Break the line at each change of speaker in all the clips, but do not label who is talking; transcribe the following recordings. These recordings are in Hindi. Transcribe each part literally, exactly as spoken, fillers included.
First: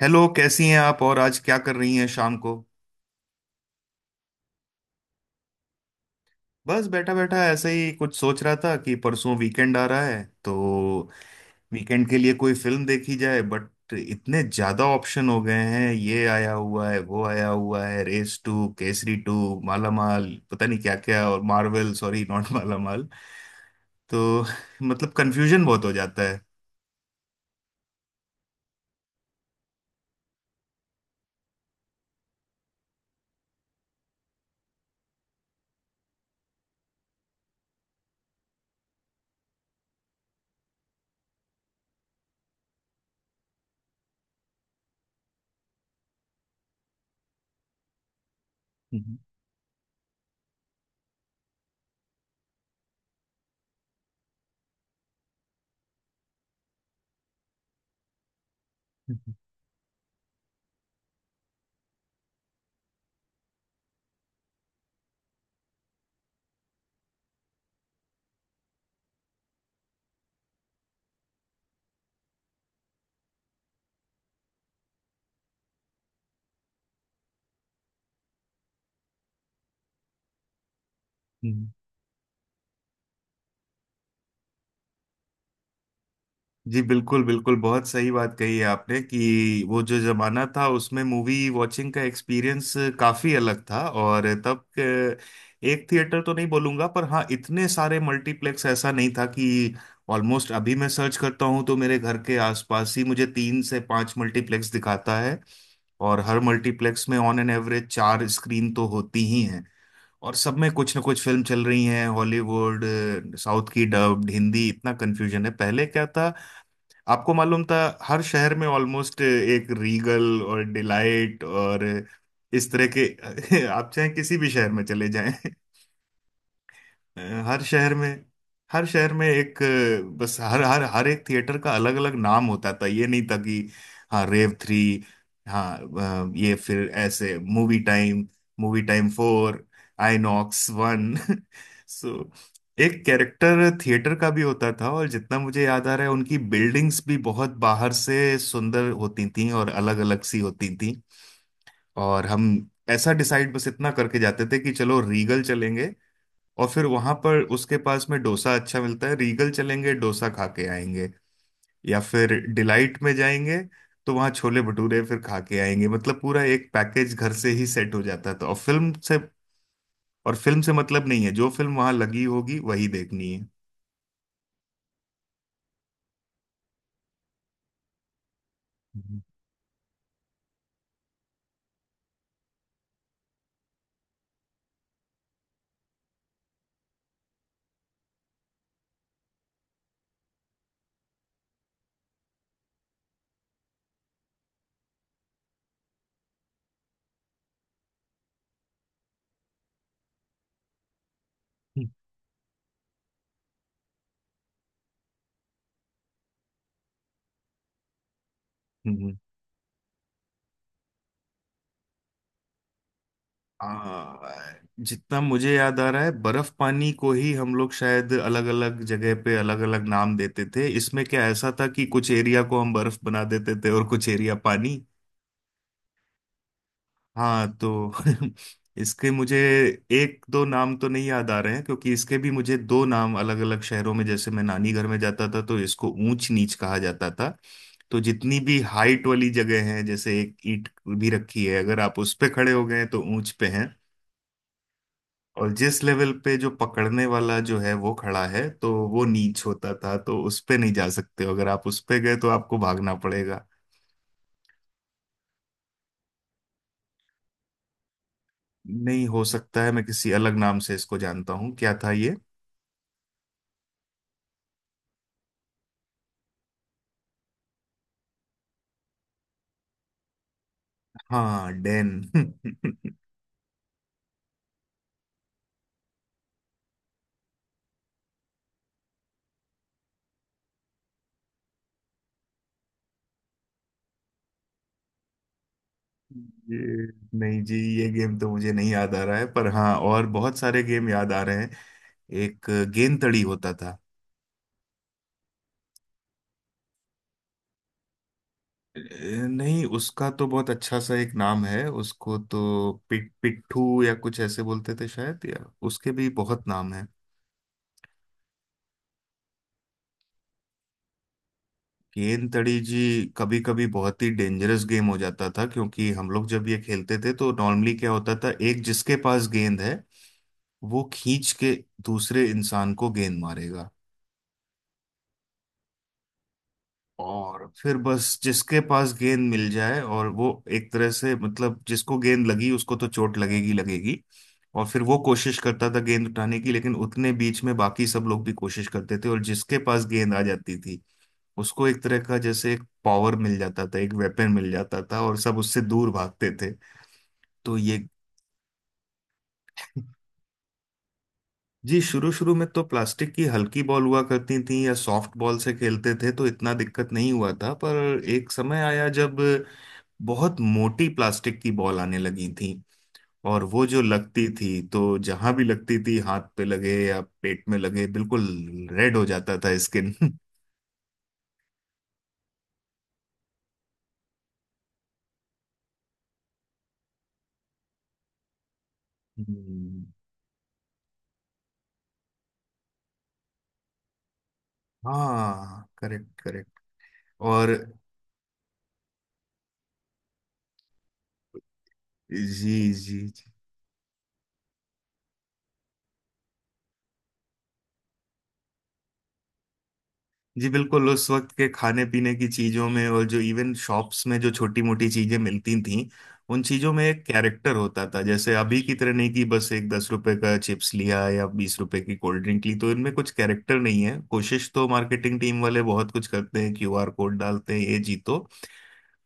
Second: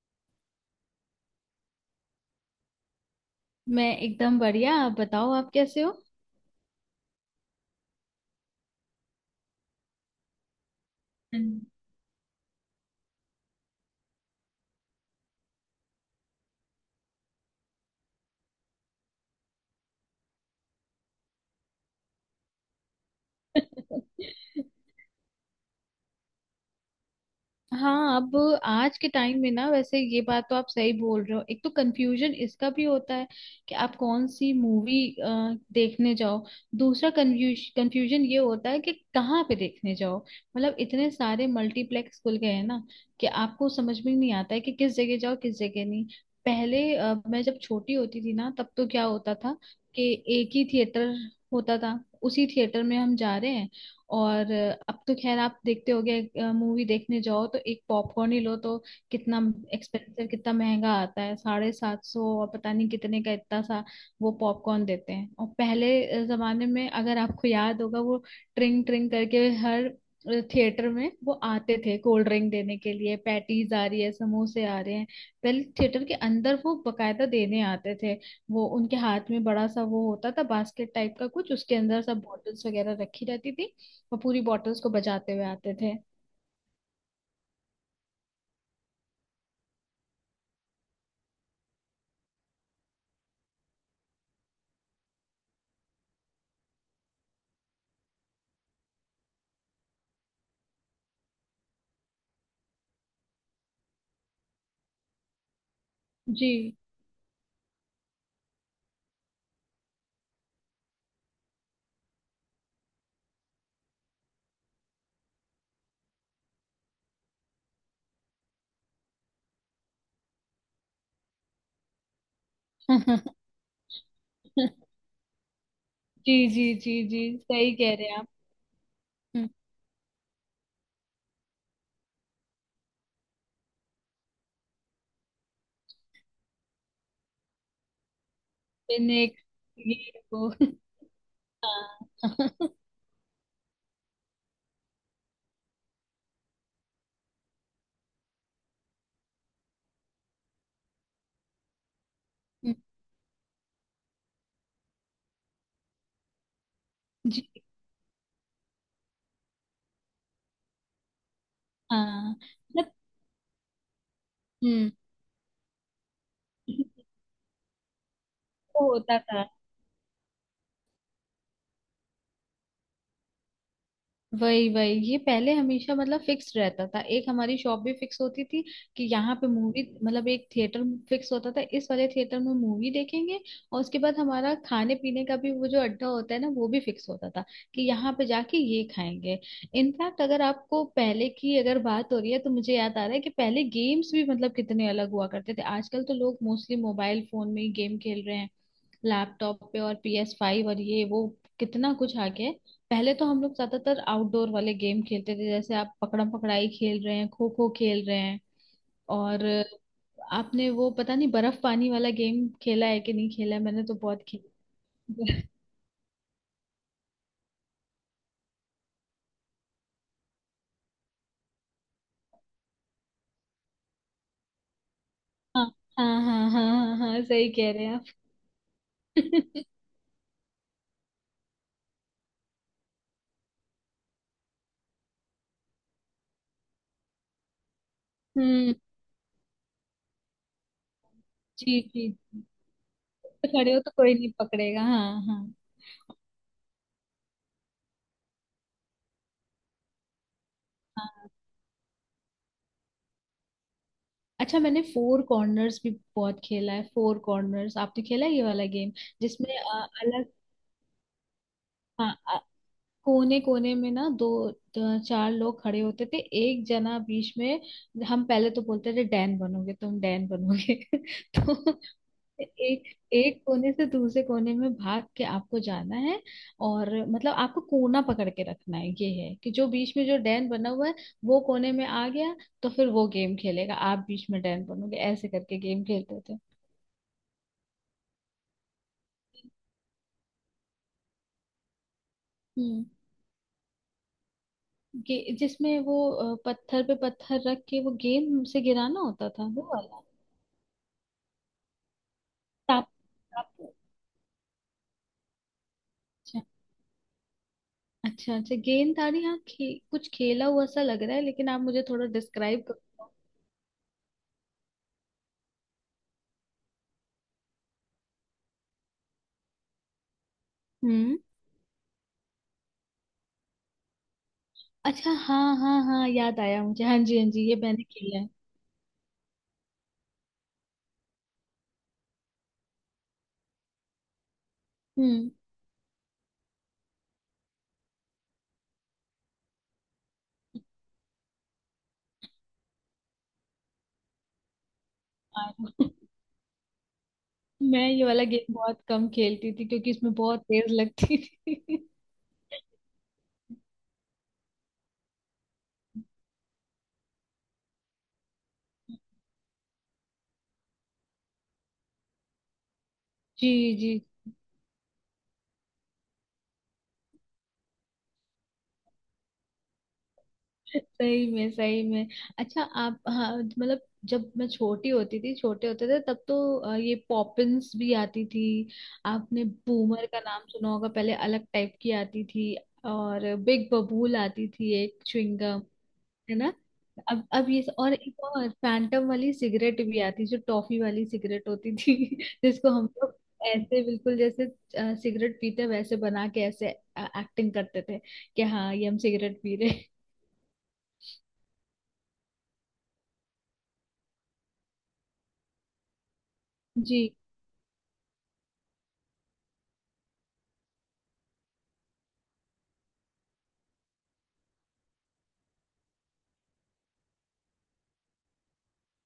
हेलो, कैसी हैं आप? और आज क्या कर रही हैं शाम को?
मैं एकदम बढ़िया। आप बताओ, आप कैसे हो।
बस बैठा बैठा ऐसे ही कुछ सोच रहा था कि परसों वीकेंड आ रहा है तो
हम्म।
वीकेंड के लिए कोई फिल्म देखी जाए, बट इतने ज्यादा ऑप्शन हो गए हैं। ये आया हुआ है, वो आया हुआ है, रेस टू, केसरी टू, माला माल, पता नहीं क्या क्या, और मार्वल, सॉरी नॉट माला माल। तो मतलब कंफ्यूजन बहुत हो जाता है।
हाँ, अब आज के टाइम में ना, वैसे ये बात तो आप सही बोल रहे हो। एक तो कंफ्यूजन इसका भी होता है कि आप कौन सी मूवी देखने जाओ। दूसरा कंफ्यूज कंफ्यूजन ये होता है कि कहाँ पे देखने जाओ। मतलब इतने सारे मल्टीप्लेक्स खुल गए हैं ना कि आपको समझ में नहीं आता है कि किस जगह जाओ, किस जगह नहीं। पहले अ, मैं जब छोटी होती थी ना, तब तो क्या होता था कि एक ही थिएटर होता था। उसी थिएटर में हम जा रहे हैं। और अब तो खैर, आप देखते होगे, मूवी देखने जाओ तो एक पॉपकॉर्न ही लो तो कितना एक्सपेंसिव, कितना महंगा आता है, साढ़े सात सौ और पता नहीं कितने का, इतना सा वो पॉपकॉर्न देते हैं। और पहले अ, जमाने में, अगर आपको याद होगा, वो ट्रिंग ट्रिंग करके हर थिएटर में वो आते थे कोल्ड ड्रिंक देने के लिए। पैटीज आ रही है, समोसे आ रहे हैं, पहले थिएटर के अंदर वो बकायदा देने आते थे। वो उनके हाथ में बड़ा सा वो होता था, बास्केट टाइप का कुछ,
हम्म।
उसके अंदर सब बॉटल्स वगैरह रखी रहती थी। वो पूरी बॉटल्स को बचाते हुए आते थे।
जी, बिल्कुल बिल्कुल, बहुत सही बात कही है आपने कि वो जो जमाना था उसमें मूवी वॉचिंग का एक्सपीरियंस काफी अलग था। और तब के- एक थिएटर तो नहीं बोलूंगा, पर हाँ, इतने सारे मल्टीप्लेक्स ऐसा नहीं था कि ऑलमोस्ट। अभी मैं सर्च करता हूँ तो मेरे घर के आसपास ही मुझे तीन से पांच मल्टीप्लेक्स दिखाता है। और हर
जी।
मल्टीप्लेक्स में ऑन एन एवरेज चार स्क्रीन तो होती ही हैं। और सब में कुछ ना कुछ फिल्म चल रही हैं, हॉलीवुड, साउथ की डब्ड, हिंदी, इतना कन्फ्यूजन है। पहले क्या था? आपको मालूम था, हर शहर में ऑलमोस्ट एक रीगल और डिलाइट और इस तरह के आप चाहे किसी भी शहर में चले जाएं,
जी जी जी
अ,
जी,
हर
सही
शहर
कह रहे हैं
में
आप।
हर शहर में
हम्म,
एक, अ, बस हर हर हर एक थिएटर का अलग अलग नाम होता था, ये नहीं था कि हाँ, रेव थ्री, हाँ, अ, ये फिर ऐसे मूवी टाइम, मूवी टाइम
फिर एक
फोर,
ये वो।
आईनॉक्स वन सो
हाँ।
एक कैरेक्टर थिएटर का भी होता था, और जितना मुझे याद आ रहा है उनकी बिल्डिंग्स भी बहुत बाहर से सुंदर होती थी और अलग अलग सी होती थी। और हम ऐसा डिसाइड बस इतना करके जाते थे कि चलो रीगल चलेंगे, और फिर वहां पर
जी
उसके पास में डोसा अच्छा मिलता है, रीगल चलेंगे, डोसा खा के आएंगे। या
हाँ,
फिर
मतलब
डिलाइट में जाएंगे तो वहाँ छोले
हम्म।
भटूरे फिर खा के आएंगे। मतलब पूरा एक पैकेज घर से ही सेट हो जाता है तो। और
वो
फिल्म
होता
से,
था।
और फिल्म से मतलब नहीं है, जो फिल्म वहां लगी होगी वही देखनी है।
वही वही, ये पहले हमेशा मतलब फिक्स रहता था। एक हमारी शॉप भी फिक्स होती थी कि
हम्म।
यहाँ पे मूवी मतलब एक थिएटर फिक्स होता था, इस वाले थिएटर में मूवी देखेंगे। और उसके बाद हमारा खाने पीने का भी वो जो अड्डा होता है ना, वो भी फिक्स होता था कि यहाँ पे जाके ये खाएंगे। इनफैक्ट अगर आपको पहले की अगर बात हो रही है तो मुझे याद आ रहा है कि पहले गेम्स भी मतलब कितने अलग हुआ करते थे। आजकल तो लोग मोस्टली मोबाइल फोन में ही गेम खेल रहे हैं, लैपटॉप पे, और PS5 फाइव और ये वो, कितना कुछ आ गया है। पहले तो हम लोग ज्यादातर आउटडोर वाले गेम खेलते थे, जैसे आप पकड़म पकड़ाई खेल रहे हैं, खो खो खेल रहे हैं।
हम्म।
और आपने वो पता नहीं बर्फ पानी वाला गेम खेला है कि नहीं खेला है, मैंने तो बहुत
आ, जितना
खेला है।
मुझे याद आ रहा है बर्फ पानी को ही हम लोग शायद अलग अलग जगह पे अलग अलग नाम देते थे। इसमें क्या ऐसा था कि कुछ एरिया को हम बर्फ बना देते थे और कुछ एरिया पानी।
हाँ, हाँ हाँ हाँ हाँ हाँ, सही
हाँ,
कह रहे
तो
हैं आप।
इसके मुझे एक दो नाम तो नहीं याद आ रहे हैं, क्योंकि इसके भी मुझे दो नाम अलग अलग शहरों में। जैसे मैं नानी घर में जाता था तो इसको ऊंच नीच कहा जाता था। तो जितनी भी
हम्म।
हाइट वाली जगह है, जैसे एक ईंट भी रखी है, अगर
जी
आप
जी
उस पे
जी।
खड़े हो गए तो ऊंच पे
तो खड़े
हैं।
हो तो कोई नहीं पकड़ेगा, हाँ हाँ।
और जिस लेवल पे जो पकड़ने वाला जो है वो खड़ा है, तो वो नीच होता था, तो उस पे नहीं जा सकते
हाँ,
हो, अगर आप उस पे गए तो आपको भागना पड़ेगा।
अच्छा, मैंने फोर कॉर्नर्स भी बहुत खेला है। फोर कॉर्नर्स आपने खेला है, ये वाला गेम
नहीं, हो
जिसमें
सकता है मैं
अ,
किसी
अलग,
अलग नाम से इसको जानता हूँ। क्या था?
हाँ, आ- कोने कोने में ना दो, द- चार लोग खड़े होते थे, एक जना बीच में। हम पहले तो बोलते थे, डैन बनोगे तुम, डैन बनोगे।
हाँ,
तो
डेन
एक एक कोने से दूसरे कोने में भाग के आपको जाना है। और मतलब आपको कोना पकड़ के रखना है। ये है कि जो बीच में जो डैन बना हुआ है, वो कोने में आ गया तो फिर वो गेम खेलेगा, आप बीच में डैन बनोगे, ऐसे करके गेम खेलते थे।
ये, नहीं जी, ये गेम तो मुझे नहीं याद आ रहा है, पर हाँ, और बहुत सारे गेम याद आ रहे हैं। एक
हम्म।
गेंद तड़ी होता था।
गे- जिसमें वो अ, पत्थर पे पत्थर रख के वो गेंद से
अ,
गिराना होता था, वो
नहीं,
वाला
उसका तो बहुत अच्छा सा एक नाम है, उसको तो
टाप
पिट
टाप?
पिट्ठू या कुछ ऐसे बोलते थे शायद, या उसके भी
अच्छा,
बहुत नाम है।
अच्छा अच्छा, गेंददारी, हाँ, खे, कुछ खेला हुआ सा लग रहा है, लेकिन आप मुझे थोड़ा
गेंद तड़ी
डिस्क्राइब
जी।
करो।
कभी कभी बहुत ही डेंजरस गेम हो जाता था, क्योंकि हम लोग जब ये खेलते थे तो नॉर्मली क्या होता था, एक जिसके पास गेंद है वो
हम्म।
खींच के दूसरे इंसान को गेंद मारेगा।
अच्छा, हाँ हाँ हाँ, याद आया मुझे। हाँ जी हाँ जी,
और
ये
फिर
मैंने
बस
खेला है।
जिसके पास गेंद मिल जाए, और वो एक तरह से, मतलब जिसको गेंद लगी उसको तो चोट लगेगी लगेगी। और फिर वो
हम्म।
कोशिश करता था गेंद उठाने की, लेकिन उतने बीच में बाकी सब लोग भी कोशिश करते थे, और जिसके पास गेंद आ जाती थी उसको एक तरह का जैसे एक पावर मिल जाता था, एक वेपन मिल जाता था, और सब
और-
उससे दूर भागते थे। तो ये
मैं ये वाला गेम बहुत कम खेलती थी क्योंकि इसमें बहुत तेज लगती थी।
जी, शुरू शुरू में तो प्लास्टिक की हल्की बॉल हुआ करती थी या सॉफ्ट बॉल से खेलते थे तो इतना दिक्कत नहीं हुआ था, पर एक समय आया जब बहुत मोटी प्लास्टिक की बॉल आने लगी थी, और
जी
वो जो
जी,
लगती थी, तो जहां भी लगती थी, हाथ पे लगे या पेट में लगे, बिल्कुल रेड हो जाता था स्किन
सही में, सही में। अच्छा, आप, हाँ, मतलब जब मैं छोटी होती थी, छोटे होते थे, तब तो अ, ये पॉपिंस भी आती थी। आपने
हम्म।
बूमर का नाम सुना होगा, पहले अलग टाइप की आती थी। और बिग बबूल आती थी, एक
हाँ,
च्युइंगम,
करेक्ट
है ना।
करेक्ट।
अब अब
और
ये, और एक और फैंटम वाली सिगरेट भी आती, जो टॉफी वाली सिगरेट होती थी,
जी
जिसको हम
जी
लोग
जी
ऐसे बिल्कुल जैसे अ, सिगरेट पीते, वैसे बना के ऐसे एक्टिंग करते थे कि हाँ, ये हम सिगरेट पी रहे हैं।
जी। बिल्कुल, उस वक्त के खाने पीने की चीजों में, और जो इवन शॉप्स में जो छोटी मोटी चीजें मिलती थीं, उन चीजों में एक
जी।
कैरेक्टर होता था। जैसे अभी की तरह नहीं कि बस एक दस रुपए का चिप्स लिया या बीस रुपए की कोल्ड ड्रिंक ली तो इनमें कुछ कैरेक्टर नहीं है। कोशिश तो मार्केटिंग टीम वाले बहुत कुछ करते हैं, क्यू आर कोड डालते हैं, ये जीतो।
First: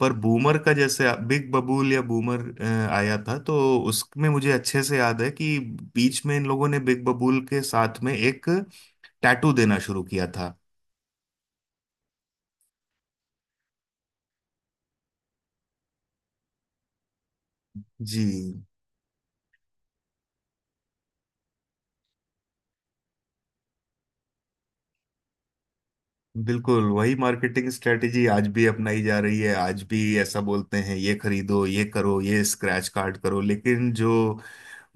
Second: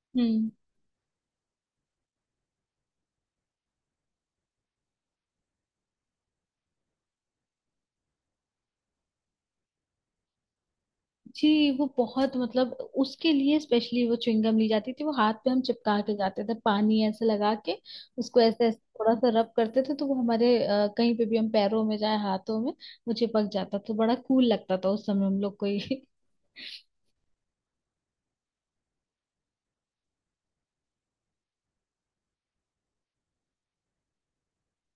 पर
हम्म।
बूमर का, जैसे बिग बबूल या बूमर अ, आया था, तो उसमें मुझे अच्छे से याद है कि बीच में इन लोगों ने बिग बबूल के साथ में एक टैटू देना शुरू किया था।
जी, वो बहुत मतलब उसके लिए स्पेशली वो च्युइंगम ली जाती थी। वो हाथ पे हम चिपका के जाते थे, पानी ऐसे लगा के उसको
जी,
ऐसे ऐसे थोड़ा सा रब करते थे तो वो हमारे अ, कहीं पे भी, हम पैरों में जाए, हाथों में, वो चिपक जाता तो बड़ा कूल लगता था उस समय हम लोग को ये।
बिल्कुल वही मार्केटिंग स्ट्रेटेजी आज भी अपनाई जा रही है। आज भी ऐसा बोलते हैं ये खरीदो, ये करो, ये स्क्रैच कार्ड करो, लेकिन जो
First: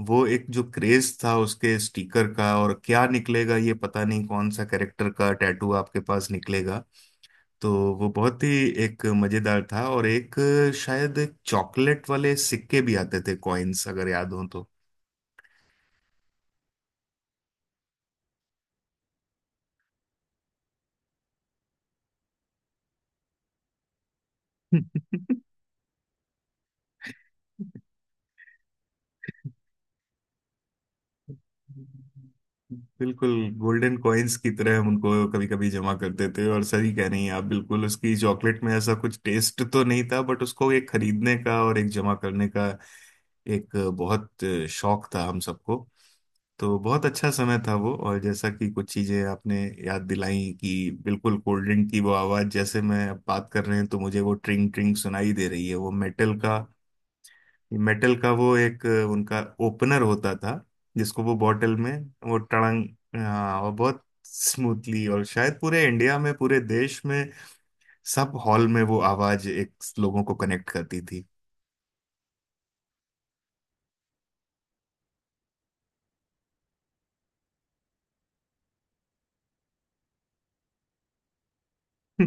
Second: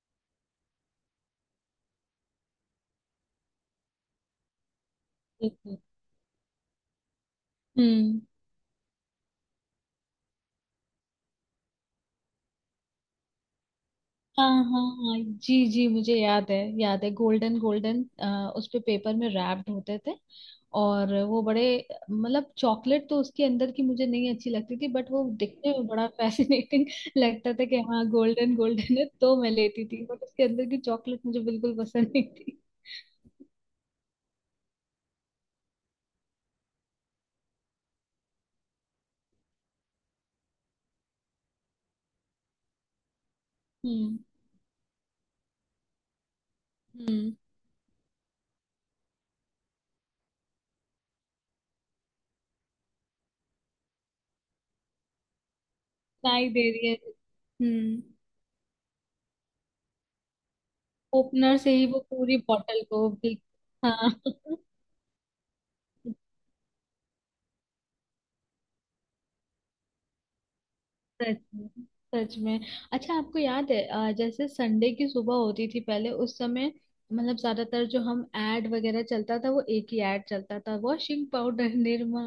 वो एक जो क्रेज था उसके स्टिकर का, और क्या निकलेगा ये पता नहीं, कौन सा कैरेक्टर का टैटू आपके पास निकलेगा। तो वो
हम्म।
बहुत ही एक मजेदार था। और एक शायद चॉकलेट वाले सिक्के भी आते थे, कॉइन्स, अगर याद हो
हाँ
तो
हाँ हाँ, जी जी, मुझे याद है, याद है, गोल्डन गोल्डन। उस पे पेपर में रैप्ड होते थे। और वो बड़े मतलब, चॉकलेट तो उसके अंदर की मुझे नहीं अच्छी लगती थी, बट वो दिखने में बड़ा फैसिनेटिंग लगता था कि हाँ, गोल्डन गोल्डन है, तो मैं लेती थी, बट उसके अंदर की चॉकलेट मुझे बिल्कुल पसंद नहीं थी।
बिल्कुल, गोल्डन कॉइन्स की तरह हम उनको कभी कभी जमा करते थे, और सही कह रही हैं आप, बिल्कुल उसकी चॉकलेट में ऐसा कुछ टेस्ट तो नहीं था, बट उसको एक खरीदने का और एक जमा करने का एक
हम्म।
बहुत शौक था हम सबको। तो बहुत अच्छा
हम्म,
समय था वो। और जैसा कि कुछ चीजें आपने याद दिलाई कि बिल्कुल कोल्ड ड्रिंक की वो आवाज, जैसे मैं अब बात कर रहे हैं तो मुझे वो ट्रिंग ट्रिंग सुनाई दे रही है, वो मेटल
सुनाई
का,
दे रही है। हम्म।
मेटल का वो एक उनका ओपनर होता था जिसको वो
ओपनर से
बॉटल
ही
में,
वो
वो
पूरी बॉटल
टड़ंग।
को बिल-।
हाँ, और बहुत
हाँ।
स्मूथली और शायद पूरे इंडिया में, पूरे देश में सब हॉल में वो आवाज एक लोगों को कनेक्ट करती थी
सच में, सच में। अच्छा, आपको याद है अ, जैसे संडे की सुबह होती थी पहले उस समय, मतलब ज्यादातर जो हम एड वगैरह चलता था, वो एक ही एड चलता था, वॉशिंग पाउडर निरमा,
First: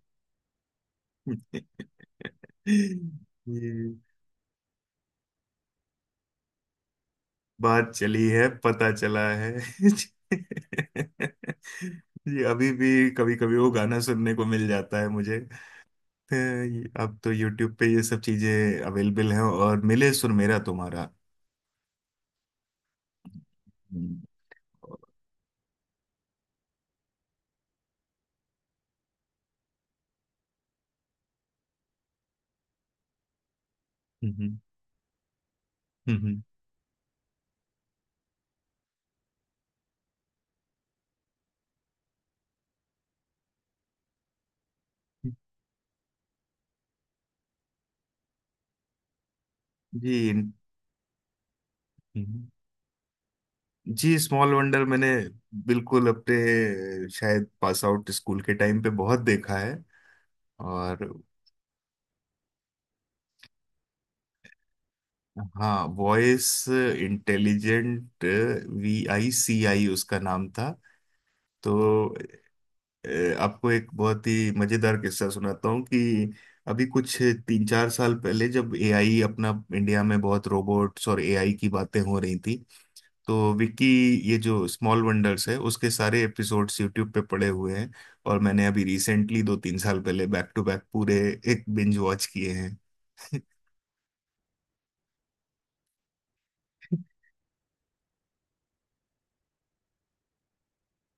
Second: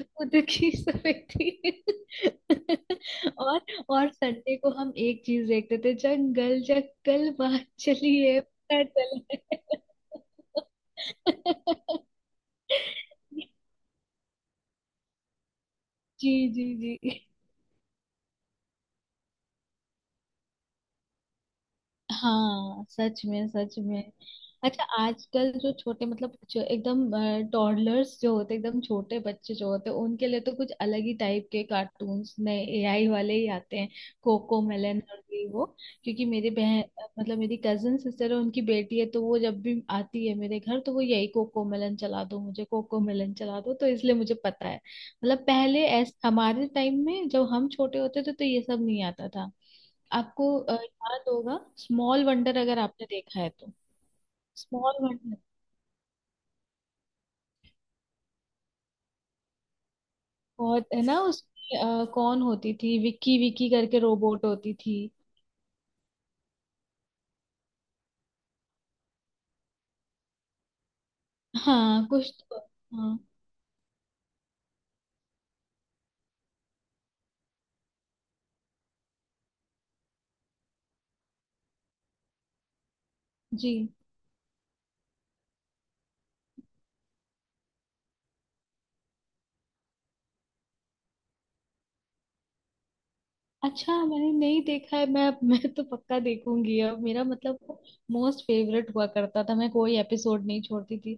दूध की सफेदी। और
ये
और संडे को हम एक चीज देखते थे, जंगल जंगल बात
बात चली
चलिए,
है,
पता
पता चला
चले।
है जी, अभी भी कभी कभी वो गाना सुनने को मिल जाता है मुझे। अ,
जी जी
ये-
जी।
अब तो YouTube पे ये सब चीजें अवेलेबल हैं, और मिले सुर मेरा तुम्हारा।
हाँ, सच में, सच में।
हम्म।
अच्छा, आजकल जो छोटे मतलब, जो एकदम टॉडलर्स जो होते, एकदम छोटे बच्चे जो होते, उनके लिए तो कुछ अलग ही टाइप के कार्टून्स, नए एआई वाले ही आते हैं,
हम्म।
कोको मेलन और ये वो। क्योंकि
हम्म।
मेरी बहन मतलब मेरी कजन सिस्टर है, उनकी बेटी है, तो वो जब भी आती है मेरे घर, तो वो यही कोको मेलन चला दो, मुझे कोको मेलन चला दो, तो इसलिए मुझे पता है। मतलब पहले ऐस, हमारे टाइम में जब हम छोटे होते थे, तो ये सब नहीं आता था। आपको
जी।
अ, याद होगा स्मॉल
हम्म।
वंडर, अगर आपने देखा है तो।
जी, स्मॉल वंडर
स्मॉल
मैंने
वंडर
बिल्कुल अपने शायद पास आउट स्कूल के टाइम पे बहुत देखा है।
बहुत, है
और
ना, उसमें अ, कौन होती थी, विक्की विक्की करके रोबोट होती थी।
हाँ, voice intelligent, V I C I उसका नाम था।
हाँ,
तो
कुछ तो। हाँ,
अ, आपको एक बहुत ही मजेदार किस्सा सुनाता हूँ कि अभी कुछ तीन चार साल पहले जब ए आई अपना, इंडिया में बहुत रोबोट्स और ए आई की बातें हो रही थी, तो
जी।
विकी, ये जो स्मॉल वंडर्स है उसके सारे एपिसोड्स यूट्यूब पे पड़े हुए हैं। और मैंने अभी रिसेंटली दो तीन साल पहले बैक टू बैक पूरे एक बिंज वॉच किए हैं
अच्छा, मैंने नहीं देखा है मैं। मैं तो पक्का देखूंगी अब, मेरा मतलब मोस्ट फेवरेट हुआ करता था, मैं कोई एपिसोड नहीं छोड़ती थी।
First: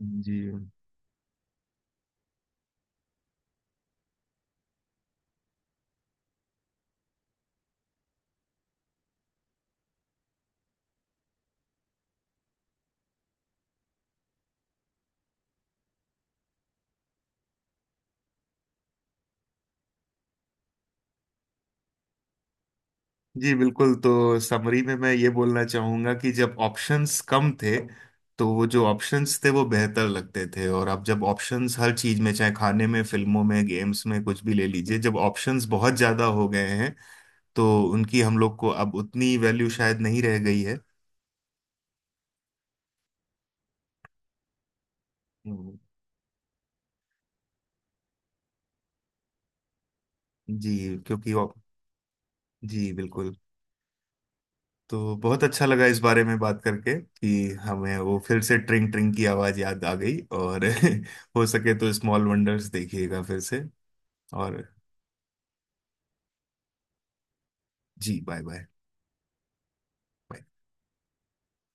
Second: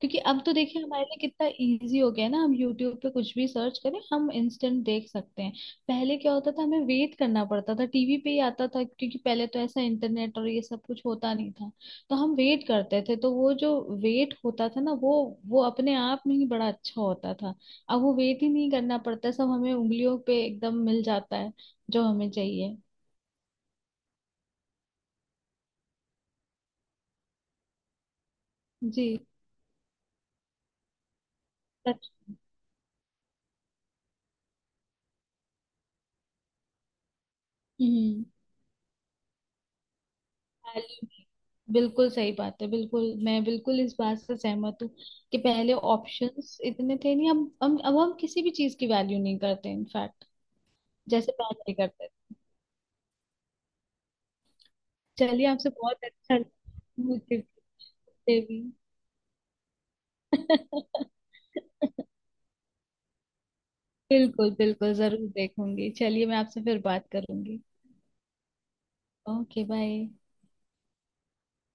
क्योंकि
जी।
अब तो देखिए, हमारे लिए कितना इजी हो गया है ना, हम यूट्यूब पे कुछ भी सर्च करें, हम इंस्टेंट देख सकते हैं। पहले क्या होता था, हमें वेट करना पड़ता था, टीवी पे ही आता था, क्योंकि पहले तो ऐसा इंटरनेट और ये सब कुछ होता नहीं था। तो हम वेट करते थे, तो वो जो वेट होता था ना, वो वो अपने आप में ही बड़ा अच्छा होता था। अब वो वेट ही नहीं करना पड़ता, सब हमें उंगलियों पे एकदम मिल जाता है जो हमें चाहिए।
जी, बिल्कुल। तो समरी में मैं ये बोलना चाहूंगा कि जब ऑप्शंस कम थे तो वो जो
जी।
ऑप्शंस थे वो बेहतर लगते थे, और अब जब ऑप्शंस हर
सच।
चीज में, चाहे खाने में, फिल्मों में, गेम्स में, कुछ भी ले लीजिए, जब ऑप्शंस बहुत ज्यादा हो गए हैं तो उनकी
हम्म।
हम लोग को अब उतनी वैल्यू शायद नहीं रह गई है।
value नहीं। बिल्कुल सही बात है, बिल्कुल, मैं बिल्कुल इस बात से सहमत हूँ कि पहले
हम्म।
ऑप्शंस इतने थे नहीं। अब हम अब हम किसी भी चीज की वैल्यू नहीं करते इनफैक्ट,
जी,
जैसे
क्योंकि ऑप-
पहले करते थे।
जी, बिल्कुल। तो बहुत
चलिए,
अच्छा
आपसे
लगा इस
बहुत
बारे
अच्छा
में बात करके
लगा।
कि
मुझे,
हमें वो फिर
मुझे
से
भी।
ट्रिंग ट्रिंग की आवाज याद आ गई, और हो सके तो स्मॉल वंडर्स देखिएगा फिर से।
बिल्कुल
और
बिल्कुल, जरूर देखूंगी। चलिए, मैं आपसे फिर बात करूंगी।
जी, बाय बाय।
Okay, bye.